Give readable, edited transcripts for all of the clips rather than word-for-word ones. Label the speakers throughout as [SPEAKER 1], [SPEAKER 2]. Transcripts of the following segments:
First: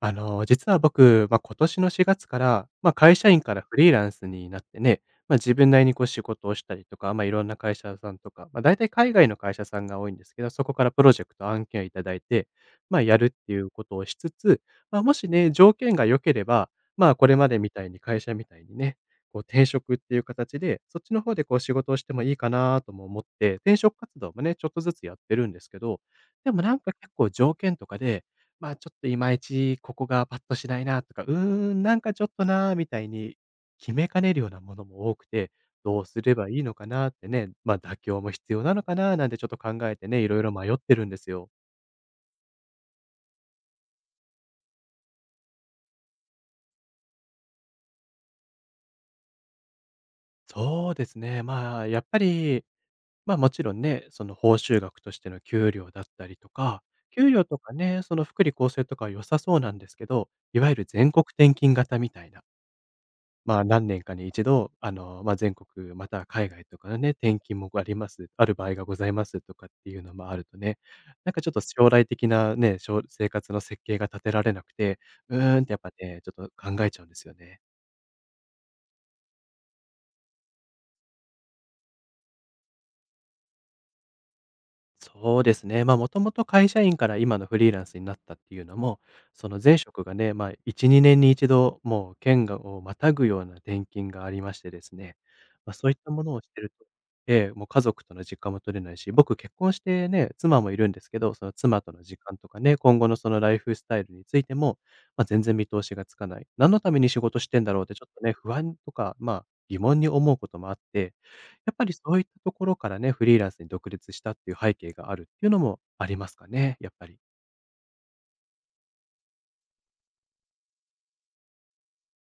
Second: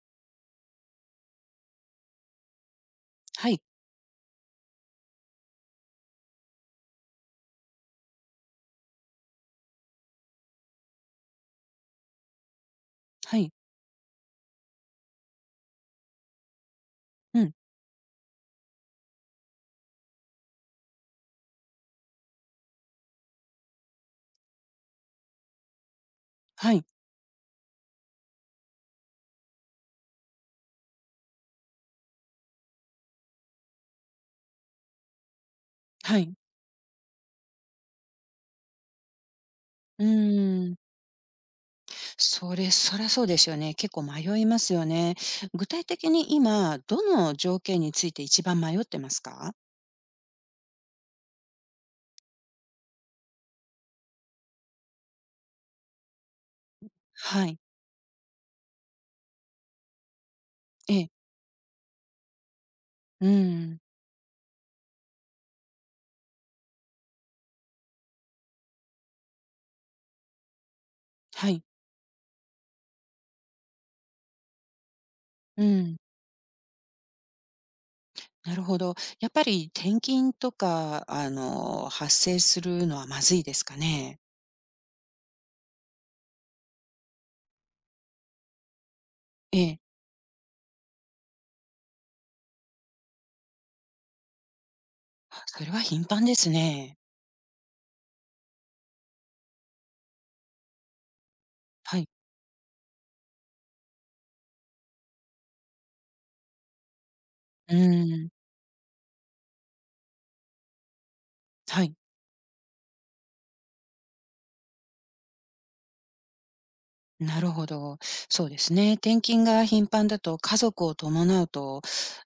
[SPEAKER 1] 実は僕、今年の4月から、会社員
[SPEAKER 2] は
[SPEAKER 1] から
[SPEAKER 2] い、
[SPEAKER 1] フリーランスになってね、自分なりにこう仕事をしたりとか、いろんな会社さんとか、大体海外の会社さんが多いんですけど、そこからプロジェクト案件をいただいて、やるっ
[SPEAKER 2] は
[SPEAKER 1] て
[SPEAKER 2] い、
[SPEAKER 1] いうことをしつつ、もしね、条件が良ければ、これ
[SPEAKER 2] う
[SPEAKER 1] ま
[SPEAKER 2] ん、
[SPEAKER 1] でみたいに会社みたいにね、こう転職っていう形で、そっちの方でこう仕事をしてもいいかなとも思って、転職活動もね、ちょっとずつやってるんですけど、でもな
[SPEAKER 2] は
[SPEAKER 1] ん
[SPEAKER 2] い、
[SPEAKER 1] か結構条件とかでちょっといまいちここがパッとしないなとか、なんかちょっとなみたいに決めかねるようなものも多くて、どう
[SPEAKER 2] は
[SPEAKER 1] すれ
[SPEAKER 2] い。
[SPEAKER 1] ばいいのかなってね、妥協も必要なのかななんてちょっと考え
[SPEAKER 2] う
[SPEAKER 1] てね、いろいろ迷
[SPEAKER 2] ー
[SPEAKER 1] っ
[SPEAKER 2] ん、
[SPEAKER 1] てるんですよ。
[SPEAKER 2] そらそうですよね。結構迷いますよね。具体的に今、どの条件について一番迷ってますか？
[SPEAKER 1] そうですね、まあ、やっぱり、ま、もちろんね、その報酬額としての給料だったりとか、給料
[SPEAKER 2] は
[SPEAKER 1] と
[SPEAKER 2] い、
[SPEAKER 1] かね、その福利厚生とかは良さそうなんですけど、いわゆる
[SPEAKER 2] ええ、
[SPEAKER 1] 全国転勤型みたいな、
[SPEAKER 2] うーん、
[SPEAKER 1] 何年かに一度、全国または海外とかのね、転勤もありますある場合がございますとかっていうのもあるとね、なんかちょ
[SPEAKER 2] は
[SPEAKER 1] っと
[SPEAKER 2] い、
[SPEAKER 1] 将来的なね、生活の設計が立てられなくて、うーん
[SPEAKER 2] う
[SPEAKER 1] ってやっぱ
[SPEAKER 2] ん、
[SPEAKER 1] ね、ちょっと考えちゃうんですよね。
[SPEAKER 2] なるほど。やっぱり転勤とか、発生するのはまずいですかね？
[SPEAKER 1] そうですね。もともと会社員から今のフリーランスになったっていうのも、そ
[SPEAKER 2] え
[SPEAKER 1] の前
[SPEAKER 2] え、
[SPEAKER 1] 職がね、1、2年に一度、もう県をまたぐような転勤がありましてですね、
[SPEAKER 2] あ、それは
[SPEAKER 1] そういっ
[SPEAKER 2] 頻
[SPEAKER 1] たも
[SPEAKER 2] 繁
[SPEAKER 1] の
[SPEAKER 2] で
[SPEAKER 1] をし
[SPEAKER 2] す
[SPEAKER 1] てると、
[SPEAKER 2] ね。
[SPEAKER 1] ええ、もう家族との時間も取れないし、僕結婚してね、妻もいるんですけど、その妻と
[SPEAKER 2] は
[SPEAKER 1] の
[SPEAKER 2] い、
[SPEAKER 1] 時間とかね、今後のそのライフスタイルについても、全然見通しがつかない。何のために仕事してんだ
[SPEAKER 2] うー
[SPEAKER 1] ろうってちょっと
[SPEAKER 2] ん、
[SPEAKER 1] ね、不安とか、疑問に思うこともあって、やっ
[SPEAKER 2] は
[SPEAKER 1] ぱり
[SPEAKER 2] い。
[SPEAKER 1] そういったところからね、フリーランスに独立したっていう背景があるっていうのもありますかね、やっぱり。
[SPEAKER 2] なるほど。そうですね。転勤が頻繁だと家族を伴うと、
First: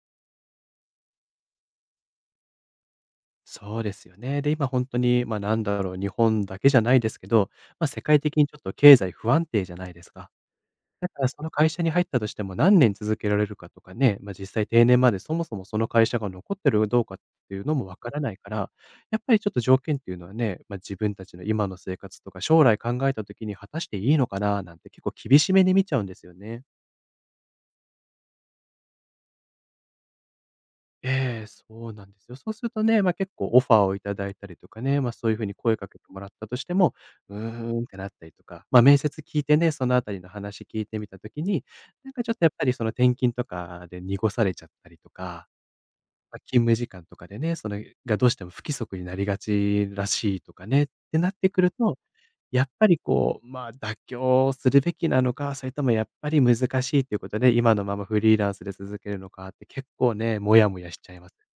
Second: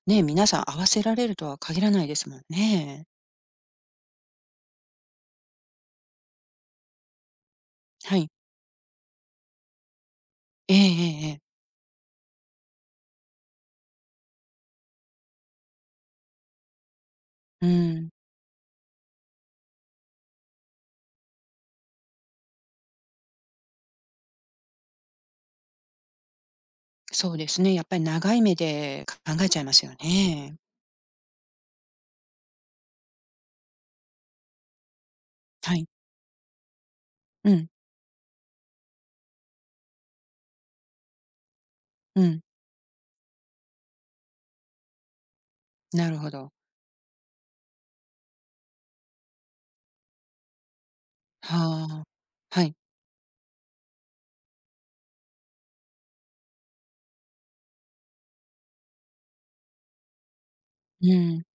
[SPEAKER 2] ね、皆さん合わせられるとは限らないですもんね。
[SPEAKER 1] そうですよね。で、今本当に、なんだろう、日本だけじゃないですけど、世
[SPEAKER 2] は
[SPEAKER 1] 界
[SPEAKER 2] い。
[SPEAKER 1] 的にちょっと経済不安定じゃないですか。
[SPEAKER 2] ええ
[SPEAKER 1] だ
[SPEAKER 2] え
[SPEAKER 1] から
[SPEAKER 2] ええ
[SPEAKER 1] その
[SPEAKER 2] え。
[SPEAKER 1] 会社に入ったとしても何年続けられるかとかね、実際定年までそもそもその会社が残ってるかどうかっていう
[SPEAKER 2] う
[SPEAKER 1] のもわ
[SPEAKER 2] ん。
[SPEAKER 1] からないから、やっぱりちょっと条件っていうのはね、自分たちの今の生活とか将来考えた時に果たしていいのかななんて結構厳しめに見ちゃうんですよね。
[SPEAKER 2] そうですね。やっぱり長い目で考えちゃいますよね。
[SPEAKER 1] ええ、そうなんですよ。そうするとね、結構オファーをいただいたりとかね、そういう風に
[SPEAKER 2] は
[SPEAKER 1] 声か
[SPEAKER 2] い。
[SPEAKER 1] けてもらったとしても、う
[SPEAKER 2] うん、
[SPEAKER 1] ーんってなったりとか、面接聞いてね、そのあたりの話聞いてみたときに、なんか
[SPEAKER 2] う
[SPEAKER 1] ちょっ
[SPEAKER 2] ん。
[SPEAKER 1] とやっぱりその転勤とかで濁されちゃったりとか、
[SPEAKER 2] なるほど。
[SPEAKER 1] 勤務時間とかでね、それがどうしても不規則になりがちらしいとかねってなってくると、
[SPEAKER 2] はあ。は
[SPEAKER 1] やっ
[SPEAKER 2] い。
[SPEAKER 1] ぱりこう、妥協するべきなのか、それともやっぱり難しいということで、今のままフリーランスで続けるのかって結構ね、もやもやし
[SPEAKER 2] う
[SPEAKER 1] ちゃいます。
[SPEAKER 2] ん。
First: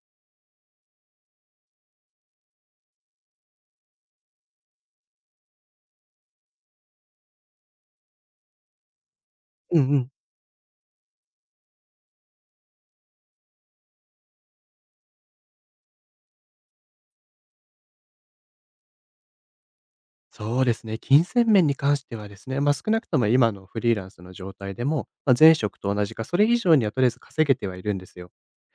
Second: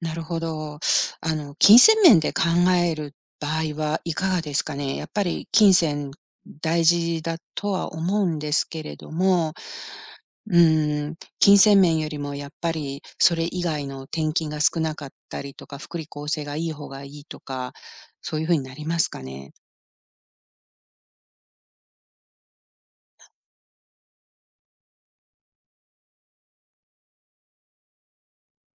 [SPEAKER 2] なるほど。金銭面で考える場合はいかがですかね？やっぱり金銭大事だとは思うんですけれども、
[SPEAKER 1] うんうん。
[SPEAKER 2] うん、金銭面よりもやっぱりそれ以外の転勤が少なかったりとか、福利厚生がいい方がいいとか、そういうふうになりますかね？
[SPEAKER 1] そうですね。金銭面に関してはですね、少なくとも今のフリーランスの状態でも、前職と同じか、それ以上にはとりあえず稼げてはいるんですよ。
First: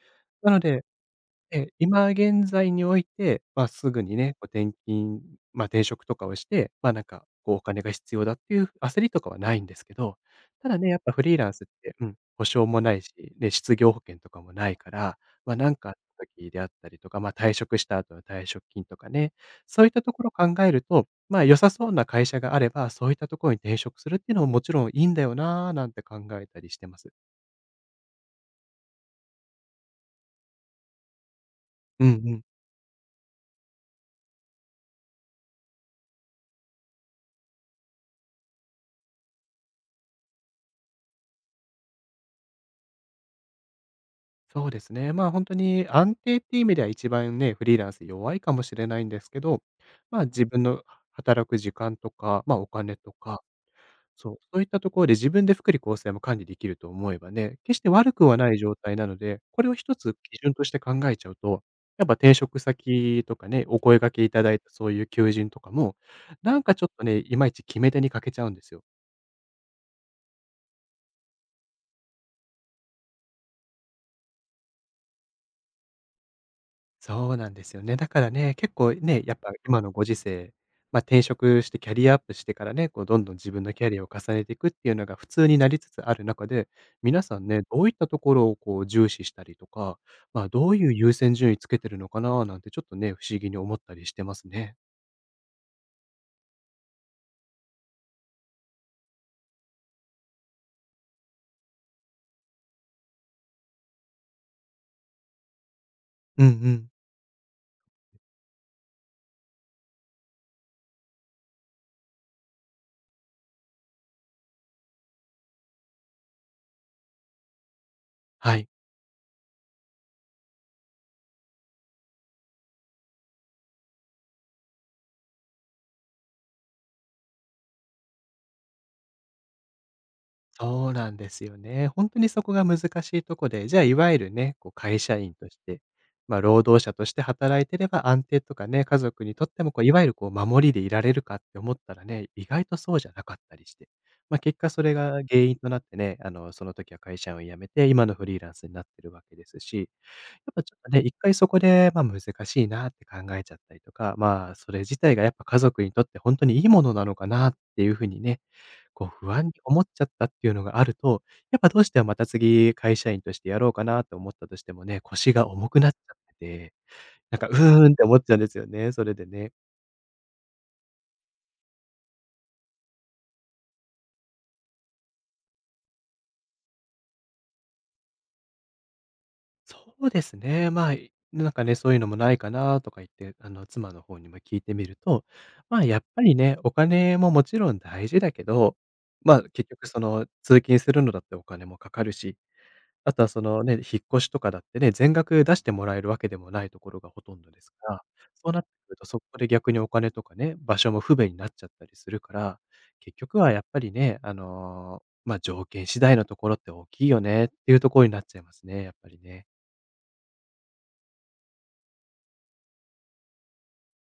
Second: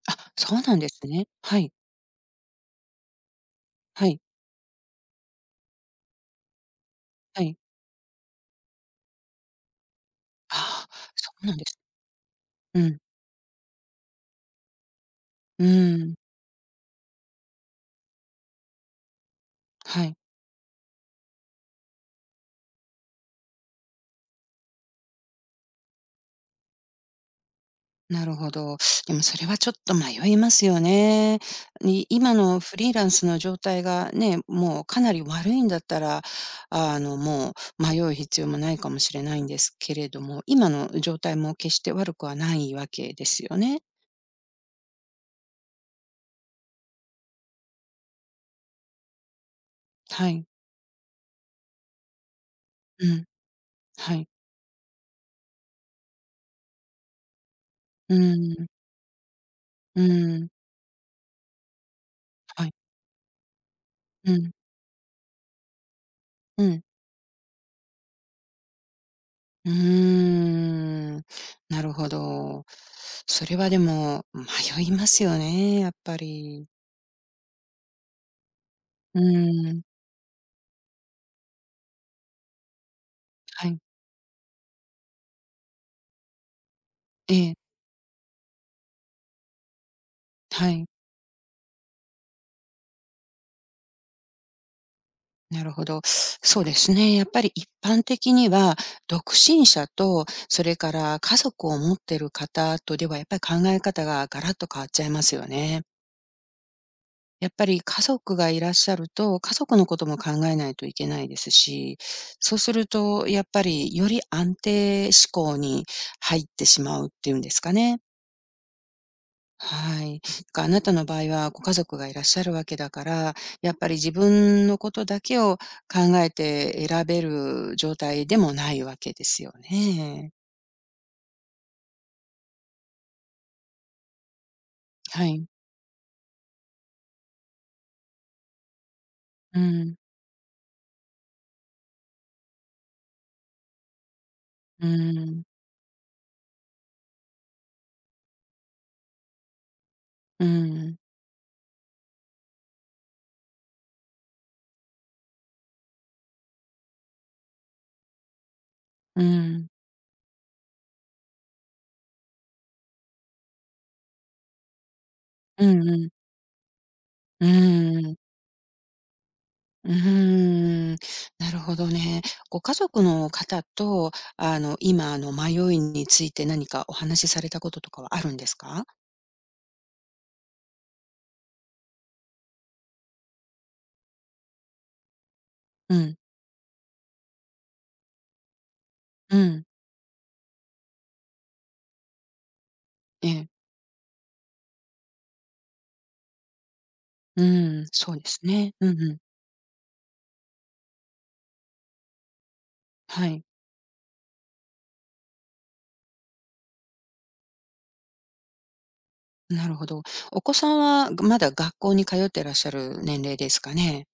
[SPEAKER 2] あ、
[SPEAKER 1] な
[SPEAKER 2] そ
[SPEAKER 1] の
[SPEAKER 2] うなん
[SPEAKER 1] で、
[SPEAKER 2] ですね。は
[SPEAKER 1] ええ、
[SPEAKER 2] い、
[SPEAKER 1] 今現在において、すぐ
[SPEAKER 2] は
[SPEAKER 1] に
[SPEAKER 2] い、
[SPEAKER 1] ね、こう転勤、まあ、転職とかをして、なんか
[SPEAKER 2] は
[SPEAKER 1] こう
[SPEAKER 2] い。
[SPEAKER 1] お金が必要だっていう焦りとかはないんですけど、ただ
[SPEAKER 2] あ
[SPEAKER 1] ね、やっぱ
[SPEAKER 2] あ、
[SPEAKER 1] フ
[SPEAKER 2] そ
[SPEAKER 1] リー
[SPEAKER 2] う
[SPEAKER 1] ラン
[SPEAKER 2] なん
[SPEAKER 1] ス
[SPEAKER 2] で
[SPEAKER 1] っ
[SPEAKER 2] す。
[SPEAKER 1] て、うん、保証
[SPEAKER 2] う
[SPEAKER 1] もな
[SPEAKER 2] ん、
[SPEAKER 1] いし、ね、失業保険とかもないから、
[SPEAKER 2] う
[SPEAKER 1] なんかあっ
[SPEAKER 2] ん、
[SPEAKER 1] た時であったりとか、退職した後の退職金とかね、そういった
[SPEAKER 2] は
[SPEAKER 1] と
[SPEAKER 2] い。
[SPEAKER 1] ころを考えると、良さそうな会社があれば、そういったところに転職するっていうのももちろんいいんだよなぁ、なんて考えたりしてます。
[SPEAKER 2] なるほど。でもそれはちょっと迷いますよね。
[SPEAKER 1] う
[SPEAKER 2] に
[SPEAKER 1] んう
[SPEAKER 2] 今
[SPEAKER 1] ん。
[SPEAKER 2] のフリーランスの状態がね、もうかなり悪いんだったら、もう迷う必要もないかもしれないんですけれども、今の状態も決して悪くはないわけですよね。
[SPEAKER 1] そうですね。本当に安定っていう意味では一番ね、フリーランス弱いかもしれないんですけど、
[SPEAKER 2] は
[SPEAKER 1] 自
[SPEAKER 2] い。
[SPEAKER 1] 分の働く時間とか、お金
[SPEAKER 2] う
[SPEAKER 1] と
[SPEAKER 2] ん。
[SPEAKER 1] か、
[SPEAKER 2] はい。
[SPEAKER 1] そういったところで自分で福利厚生も管理できると思えばね、決して悪
[SPEAKER 2] う
[SPEAKER 1] くはな
[SPEAKER 2] ー
[SPEAKER 1] い
[SPEAKER 2] ん。
[SPEAKER 1] 状態なので、これを一
[SPEAKER 2] う
[SPEAKER 1] つ基
[SPEAKER 2] ん。
[SPEAKER 1] 準として考えちゃうと、やっぱ転職
[SPEAKER 2] はい。
[SPEAKER 1] 先とかね、お声掛けい
[SPEAKER 2] う
[SPEAKER 1] た
[SPEAKER 2] ん。
[SPEAKER 1] だいたそういう求人とかも、なん
[SPEAKER 2] う
[SPEAKER 1] かち
[SPEAKER 2] ん。
[SPEAKER 1] ょっとね、いまいち決め手に欠けちゃうんですよ。
[SPEAKER 2] うーん。なるほど。それはでも迷いますよね、やっぱり。
[SPEAKER 1] そうなんですよね。だからね、結構
[SPEAKER 2] う
[SPEAKER 1] ね、やっぱ今
[SPEAKER 2] ん。
[SPEAKER 1] のご時世、転職してキャリアアップしてからね、こうどんどん自分
[SPEAKER 2] は
[SPEAKER 1] の
[SPEAKER 2] い。
[SPEAKER 1] キャリアを重ねていくっていうのが普通になりつつある中で、皆
[SPEAKER 2] え
[SPEAKER 1] さんね、
[SPEAKER 2] え。
[SPEAKER 1] どういったところをこう重視したりとか、ど
[SPEAKER 2] は
[SPEAKER 1] うい
[SPEAKER 2] い、
[SPEAKER 1] う優先順位つけてるのかななんてちょっとね、不思議に思ったりしてますね。
[SPEAKER 2] なるほど。そうですね。やっぱり一般的には、独身者と、それから家族を持ってる方とでは、やっぱり考え方がガラッと変わっちゃいますよね。
[SPEAKER 1] うんうん。
[SPEAKER 2] やっぱり家族がいらっしゃると、家族のことも考えないといけないですし、そうするとやっぱりより安定志向に入ってしまうっていうんですかね。
[SPEAKER 1] はい。
[SPEAKER 2] はい。あなたの場合はご家族がいらっしゃるわけだから、やっぱり自分のことだけを考えて選べる状態でもないわけですよね。
[SPEAKER 1] そうなんですよね。本当にそこが難しいとこで、じゃあ、いわゆるね、こう会社
[SPEAKER 2] は
[SPEAKER 1] 員
[SPEAKER 2] い。
[SPEAKER 1] として、労働者として働いてれば安定とかね、家族にとっ
[SPEAKER 2] う
[SPEAKER 1] てもこう、い
[SPEAKER 2] ん、
[SPEAKER 1] わゆるこう守りでいられるかって思ったらね、意外とそうじゃなかったりして。結果そ
[SPEAKER 2] う
[SPEAKER 1] れが原
[SPEAKER 2] ん、
[SPEAKER 1] 因となってね、その時は会社員を辞めて、今のフリーランスになってるわけですし。
[SPEAKER 2] う
[SPEAKER 1] やっぱちょっと
[SPEAKER 2] ん、
[SPEAKER 1] ね、一回そこで、難しいなって考えちゃったりとか、それ自体がやっぱ家族にとって本当にいいものなのかなっていう風にね、こう
[SPEAKER 2] うん、
[SPEAKER 1] 不
[SPEAKER 2] う
[SPEAKER 1] 安に思
[SPEAKER 2] ん
[SPEAKER 1] っちゃったっていうのがあると、やっぱどうしてもまた次会社員としてやろうかなと思ったとしてもね、腰が
[SPEAKER 2] う
[SPEAKER 1] 重くなっち
[SPEAKER 2] ん、
[SPEAKER 1] ゃってて、なん
[SPEAKER 2] う
[SPEAKER 1] か、うーんって
[SPEAKER 2] ーん、
[SPEAKER 1] 思っちゃうんですよね、それでね。
[SPEAKER 2] なるほどね。ご家族の方と、今の迷いについて何かお話しされたこととかはあるんですか？
[SPEAKER 1] そうですね。なんかね、そういうのもないかなとか言って、妻の方にも聞いてみると、
[SPEAKER 2] う
[SPEAKER 1] やっ
[SPEAKER 2] ん、
[SPEAKER 1] ぱりね、お金ももちろん大事だけど、
[SPEAKER 2] うん、
[SPEAKER 1] 結局その通勤するのだってお金もかかるし、あと
[SPEAKER 2] え
[SPEAKER 1] はそ
[SPEAKER 2] え、
[SPEAKER 1] のね、引っ越しとかだってね、全額出してもらえるわけでもないところがほとん
[SPEAKER 2] う
[SPEAKER 1] どですか
[SPEAKER 2] ん、
[SPEAKER 1] ら、
[SPEAKER 2] そうです
[SPEAKER 1] そうなって
[SPEAKER 2] ね。
[SPEAKER 1] く
[SPEAKER 2] う
[SPEAKER 1] る
[SPEAKER 2] ん
[SPEAKER 1] と、
[SPEAKER 2] うん、
[SPEAKER 1] そこで逆にお金とかね、場所も不便になっちゃったりするから、結
[SPEAKER 2] は
[SPEAKER 1] 局
[SPEAKER 2] い。
[SPEAKER 1] はやっぱりね、条件次第のところって大きいよねっていうところになっちゃいますね、やっぱりね。
[SPEAKER 2] なるほど。お子さんは、まだ学校に通ってらっしゃる年齢ですかね？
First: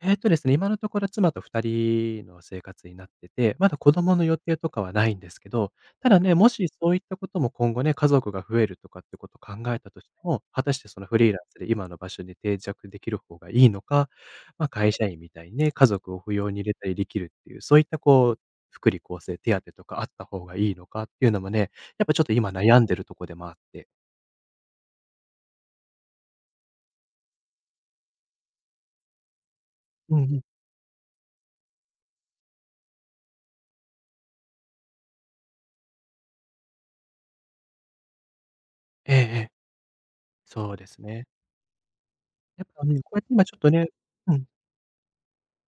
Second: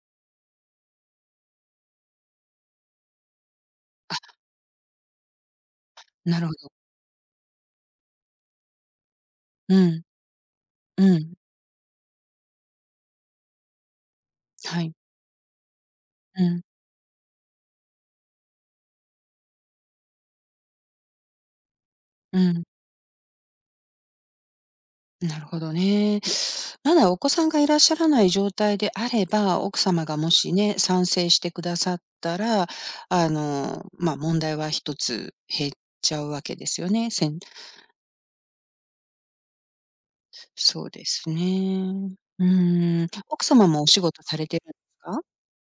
[SPEAKER 1] ですね、今のところ妻と2人の生活になってて、まだ子供の予定とかはないんですけど、ただね、
[SPEAKER 2] なる
[SPEAKER 1] も
[SPEAKER 2] ほ
[SPEAKER 1] し
[SPEAKER 2] ど。
[SPEAKER 1] そういったことも今後ね、家族が増えるとかってことを考
[SPEAKER 2] う
[SPEAKER 1] えたと
[SPEAKER 2] ん、
[SPEAKER 1] しても、果たしてそのフ
[SPEAKER 2] う
[SPEAKER 1] リー
[SPEAKER 2] ん、
[SPEAKER 1] ランスで今の場所に定着できる方がいいのか、まあ、
[SPEAKER 2] は
[SPEAKER 1] 会
[SPEAKER 2] い、
[SPEAKER 1] 社員みたいにね、家族を扶
[SPEAKER 2] う
[SPEAKER 1] 養に
[SPEAKER 2] ん、
[SPEAKER 1] 入れたりできるっていう、そういったこう、福利厚生手当とかあった方がいいのかっていうのもね、やっぱちょっと
[SPEAKER 2] う
[SPEAKER 1] 今
[SPEAKER 2] ん。
[SPEAKER 1] 悩んでるとこでもあって。
[SPEAKER 2] なるほどね。まだお子さんがいらっしゃらない状態であれば、奥様
[SPEAKER 1] う
[SPEAKER 2] が
[SPEAKER 1] んう
[SPEAKER 2] も
[SPEAKER 1] ん。
[SPEAKER 2] しね、賛成してくださったら、まあ、問題は一つ減っちゃうわけですよね。
[SPEAKER 1] ええええ、そう
[SPEAKER 2] そ
[SPEAKER 1] で
[SPEAKER 2] う
[SPEAKER 1] す
[SPEAKER 2] で
[SPEAKER 1] ね。
[SPEAKER 2] すね。う
[SPEAKER 1] やっぱ、うん、
[SPEAKER 2] ん。
[SPEAKER 1] こうやって今
[SPEAKER 2] 奥
[SPEAKER 1] ちょっ
[SPEAKER 2] 様
[SPEAKER 1] と
[SPEAKER 2] も
[SPEAKER 1] ね。
[SPEAKER 2] お仕事
[SPEAKER 1] う
[SPEAKER 2] さ
[SPEAKER 1] ん。
[SPEAKER 2] れてるんですか？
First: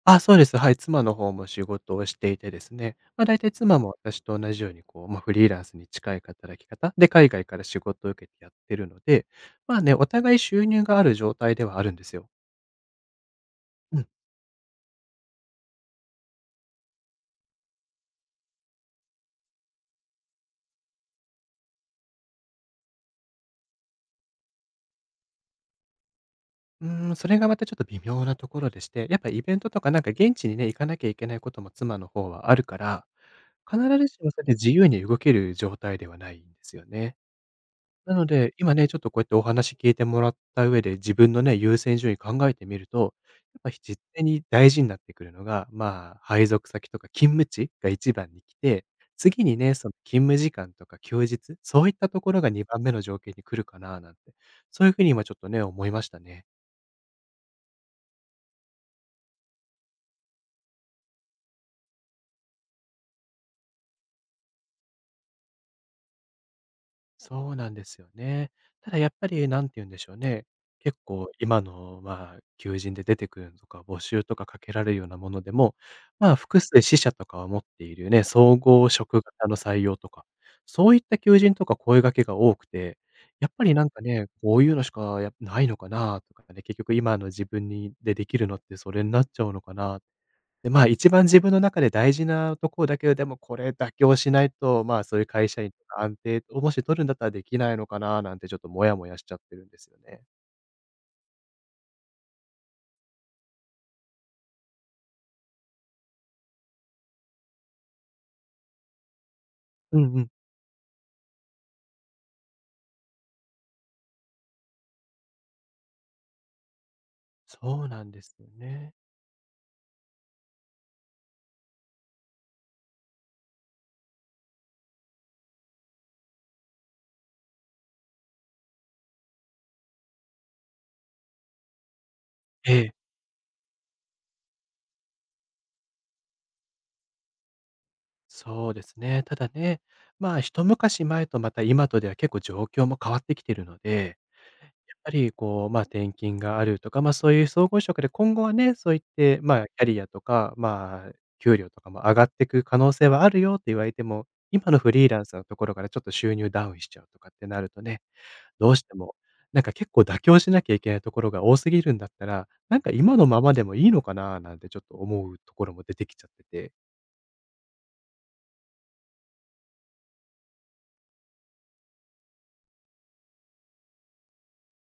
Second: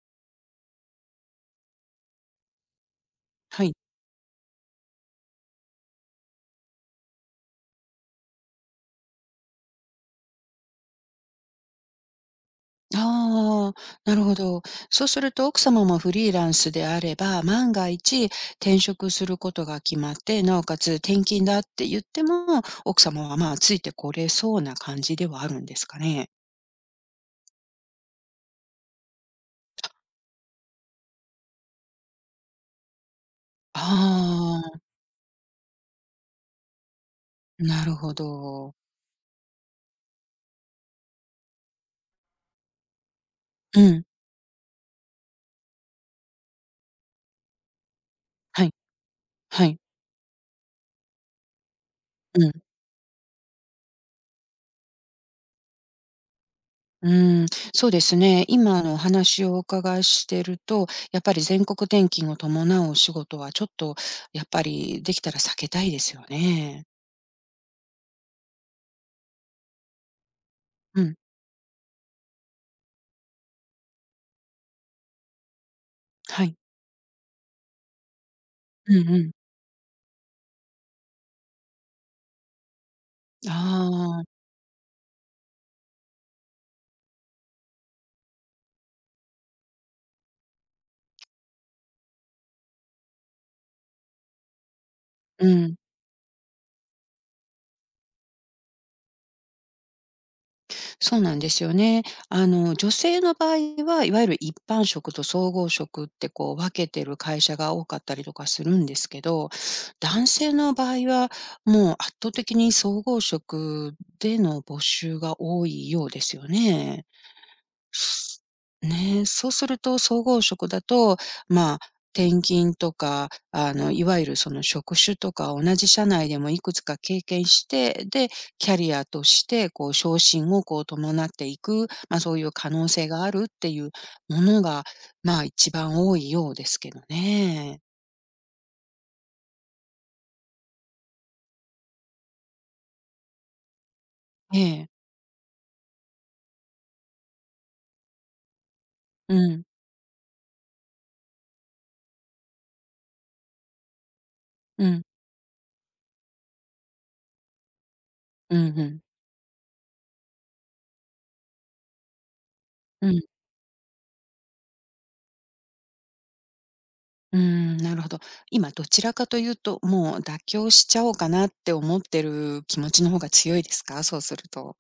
[SPEAKER 1] あ、そうです。はい。妻の方も仕事をしていてですね、まあ、大体
[SPEAKER 2] はい。
[SPEAKER 1] 妻も私と同じようにこう、まあ、フリーランスに近い働き方で、海外から仕事を受けてやってるので、まあね、お互い収入がある状態ではあるんですよ。
[SPEAKER 2] あ
[SPEAKER 1] う
[SPEAKER 2] あ、
[SPEAKER 1] ん。
[SPEAKER 2] なるほど。そうすると奥様もフリーランスであれば、万が一転職することが決まって、なおかつ転勤だって言っても、奥様はまあついてこれそうな感じではあるんですかね？
[SPEAKER 1] うーん、それがまたちょっと微妙なところでして、やっぱイベントとかなんか現地にね、行かなきゃいけないことも妻の方はあるから、必ずしもそれで自
[SPEAKER 2] あ
[SPEAKER 1] 由に動ける状態ではないんですよね。
[SPEAKER 2] あ、なるほ
[SPEAKER 1] なので、今
[SPEAKER 2] ど。
[SPEAKER 1] ね、ちょっとこうやってお話聞いてもらった上で、自分のね、優先順位考えてみると、やっぱ
[SPEAKER 2] う
[SPEAKER 1] 実
[SPEAKER 2] ん、
[SPEAKER 1] 際に大事になってくるのが、まあ、配属先とか勤務地が一番に来
[SPEAKER 2] はい、
[SPEAKER 1] て、次に
[SPEAKER 2] は
[SPEAKER 1] ね、
[SPEAKER 2] い、
[SPEAKER 1] その勤務時間とか休日、そういったところ
[SPEAKER 2] う
[SPEAKER 1] が
[SPEAKER 2] ん、
[SPEAKER 1] 2番目の条件に来るかななんて、そういうふうに今ちょっとね、思いましたね。
[SPEAKER 2] うん、そうですね。今のお話をお伺いしてると、やっぱり全国転勤を伴うお仕事はちょっとやっぱりできたら避けたいですよね。
[SPEAKER 1] そうなんですよね。ただやっぱり、なんて言うんでしょうね、結
[SPEAKER 2] うん、
[SPEAKER 1] 構今の、まあ、求人で出てくるのとか、募集とかかけられるようなものでも、まあ、
[SPEAKER 2] はい。
[SPEAKER 1] 複数支社とかは持っているね、総合
[SPEAKER 2] うんう
[SPEAKER 1] 職
[SPEAKER 2] ん。
[SPEAKER 1] 型の採用とか、そういった求人とか声掛けが多くて、やっ
[SPEAKER 2] あ
[SPEAKER 1] ぱりなんかね、
[SPEAKER 2] あ、
[SPEAKER 1] こういうのしかやないのかなとかね、結局今の自分にでできるのってそれになっちゃうのかな。で、まあ、一番自分の中で大事なところだけど、でもこれ妥協しないと、まあ、そういう
[SPEAKER 2] う
[SPEAKER 1] 会社員
[SPEAKER 2] ん、
[SPEAKER 1] とか安定をもし取るんだったらできないのかななんてちょっとモヤモヤしちゃってるんですよね。
[SPEAKER 2] そうなんですよね。女性の場合は、いわゆる一般職と総合職ってこう分けてる会社が多かったりとかするんですけど、
[SPEAKER 1] うんう
[SPEAKER 2] 男
[SPEAKER 1] ん。
[SPEAKER 2] 性の場合は、もう圧倒的に総合職での募集が多いようですよね。
[SPEAKER 1] そうなんですよね。
[SPEAKER 2] ねえ、そうすると総合職だと、まあ、転勤とか、いわゆるその職種とか同じ社内でもいくつか経験して、で、キャリアとして、こう、昇進をこう伴っていく、ま、そういう可
[SPEAKER 1] え
[SPEAKER 2] 能
[SPEAKER 1] え。
[SPEAKER 2] 性があるっていうものが、まあ、一番多いようですけどね。
[SPEAKER 1] そうですね。ただね、まあ、一昔前とまた今とでは結構状況も変わってきてるので、
[SPEAKER 2] ええ。
[SPEAKER 1] やっぱりこう、まあ、転勤があるとか、まあ、そういう総合職で今後はね、そういっ
[SPEAKER 2] う
[SPEAKER 1] て、ま
[SPEAKER 2] ん、
[SPEAKER 1] あ、キャリアとか、まあ、給料とかも上がっていく可能性はあるよって言われても、今の
[SPEAKER 2] う
[SPEAKER 1] フ
[SPEAKER 2] ん、
[SPEAKER 1] リーランスのところからちょっと収入ダウンしちゃうとかってなるとね、
[SPEAKER 2] う
[SPEAKER 1] どう
[SPEAKER 2] ん、
[SPEAKER 1] し
[SPEAKER 2] う
[SPEAKER 1] て
[SPEAKER 2] ん、
[SPEAKER 1] も、なんか結構妥協しなきゃいけないところが多すぎるんだったら、なんか
[SPEAKER 2] う
[SPEAKER 1] 今
[SPEAKER 2] ん、
[SPEAKER 1] のままでもいいのかななんてちょっと思うところも出てきちゃってて、
[SPEAKER 2] うーん、なるほど。今どちらかというと、もう妥協しちゃおうかなって思ってる気持ちの方が強いですか？そうすると。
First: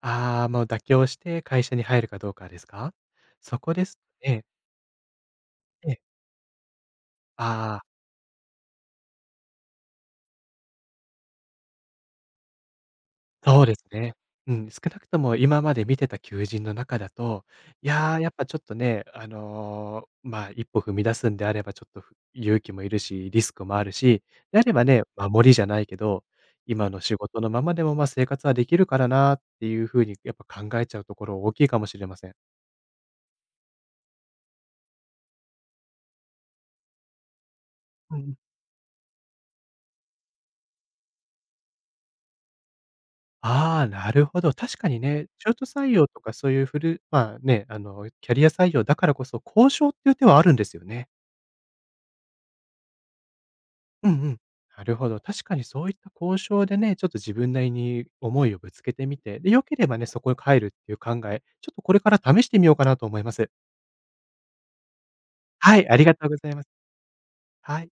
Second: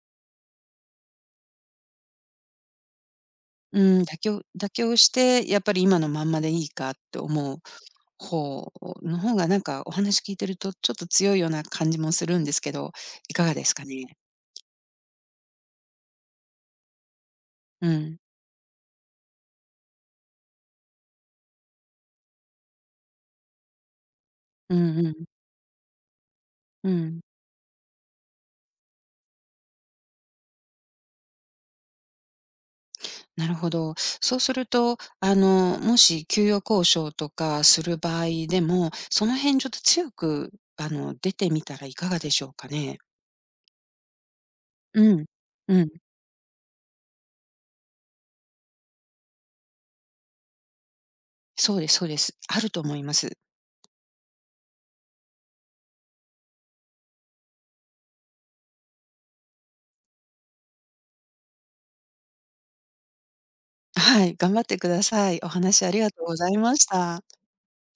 [SPEAKER 1] ああ、もう妥協して会社に入るかどうかですか？そこ
[SPEAKER 2] う
[SPEAKER 1] ですと
[SPEAKER 2] ん、妥協
[SPEAKER 1] ね。
[SPEAKER 2] 妥協して、やっぱり
[SPEAKER 1] ええ、
[SPEAKER 2] 今のまんまでいいかって思う
[SPEAKER 1] ああ、
[SPEAKER 2] 方の方が、なんかお話聞いてると、ちょっと強いような感じもするんですけど、いかが
[SPEAKER 1] そ
[SPEAKER 2] で
[SPEAKER 1] う
[SPEAKER 2] す
[SPEAKER 1] で
[SPEAKER 2] か
[SPEAKER 1] すね。
[SPEAKER 2] ね？
[SPEAKER 1] うん、少なくとも今まで見てた求人の中だと、い
[SPEAKER 2] う
[SPEAKER 1] や、
[SPEAKER 2] ん。
[SPEAKER 1] やっぱちょっとね、あの、まあ、一歩踏み出すんであればちょっと勇気もいるし、リスクもあるし、であれ
[SPEAKER 2] う
[SPEAKER 1] ばね、
[SPEAKER 2] んうん。
[SPEAKER 1] 守りじゃないけど、今
[SPEAKER 2] う
[SPEAKER 1] の仕
[SPEAKER 2] ん。
[SPEAKER 1] 事のままでも、ま、生活はできるからなっていう風にやっぱ考えちゃうところ大きいかもしれません。
[SPEAKER 2] なるほど。そうすると、もし給与交渉とかする
[SPEAKER 1] うんう
[SPEAKER 2] 場合
[SPEAKER 1] ん。
[SPEAKER 2] でも、その辺ちょっと強く、出てみたらいかがでしょうかね？
[SPEAKER 1] ああ、なるほど。確かに
[SPEAKER 2] うん。
[SPEAKER 1] ね、中途
[SPEAKER 2] う
[SPEAKER 1] 採
[SPEAKER 2] ん。
[SPEAKER 1] 用とかそういうフルまあ、ね、あの、キャリア採用だからこそ、交渉っていう手はあるんですよね。
[SPEAKER 2] そうですそうです。あると思います。
[SPEAKER 1] うんうん。なるほど。確かにそういった交渉でね、ちょっと自分なりに思いをぶつけてみて、で、良ければね、そこに帰るっていう考え、ちょっとこれから試してみようかなと思います。
[SPEAKER 2] はい、頑張ってください。お
[SPEAKER 1] は
[SPEAKER 2] 話
[SPEAKER 1] い、
[SPEAKER 2] あ
[SPEAKER 1] あ
[SPEAKER 2] り
[SPEAKER 1] り
[SPEAKER 2] が
[SPEAKER 1] が
[SPEAKER 2] と
[SPEAKER 1] と
[SPEAKER 2] う
[SPEAKER 1] うご
[SPEAKER 2] ご
[SPEAKER 1] ざ
[SPEAKER 2] ざ
[SPEAKER 1] い
[SPEAKER 2] い
[SPEAKER 1] ます。
[SPEAKER 2] ました。
[SPEAKER 1] はい。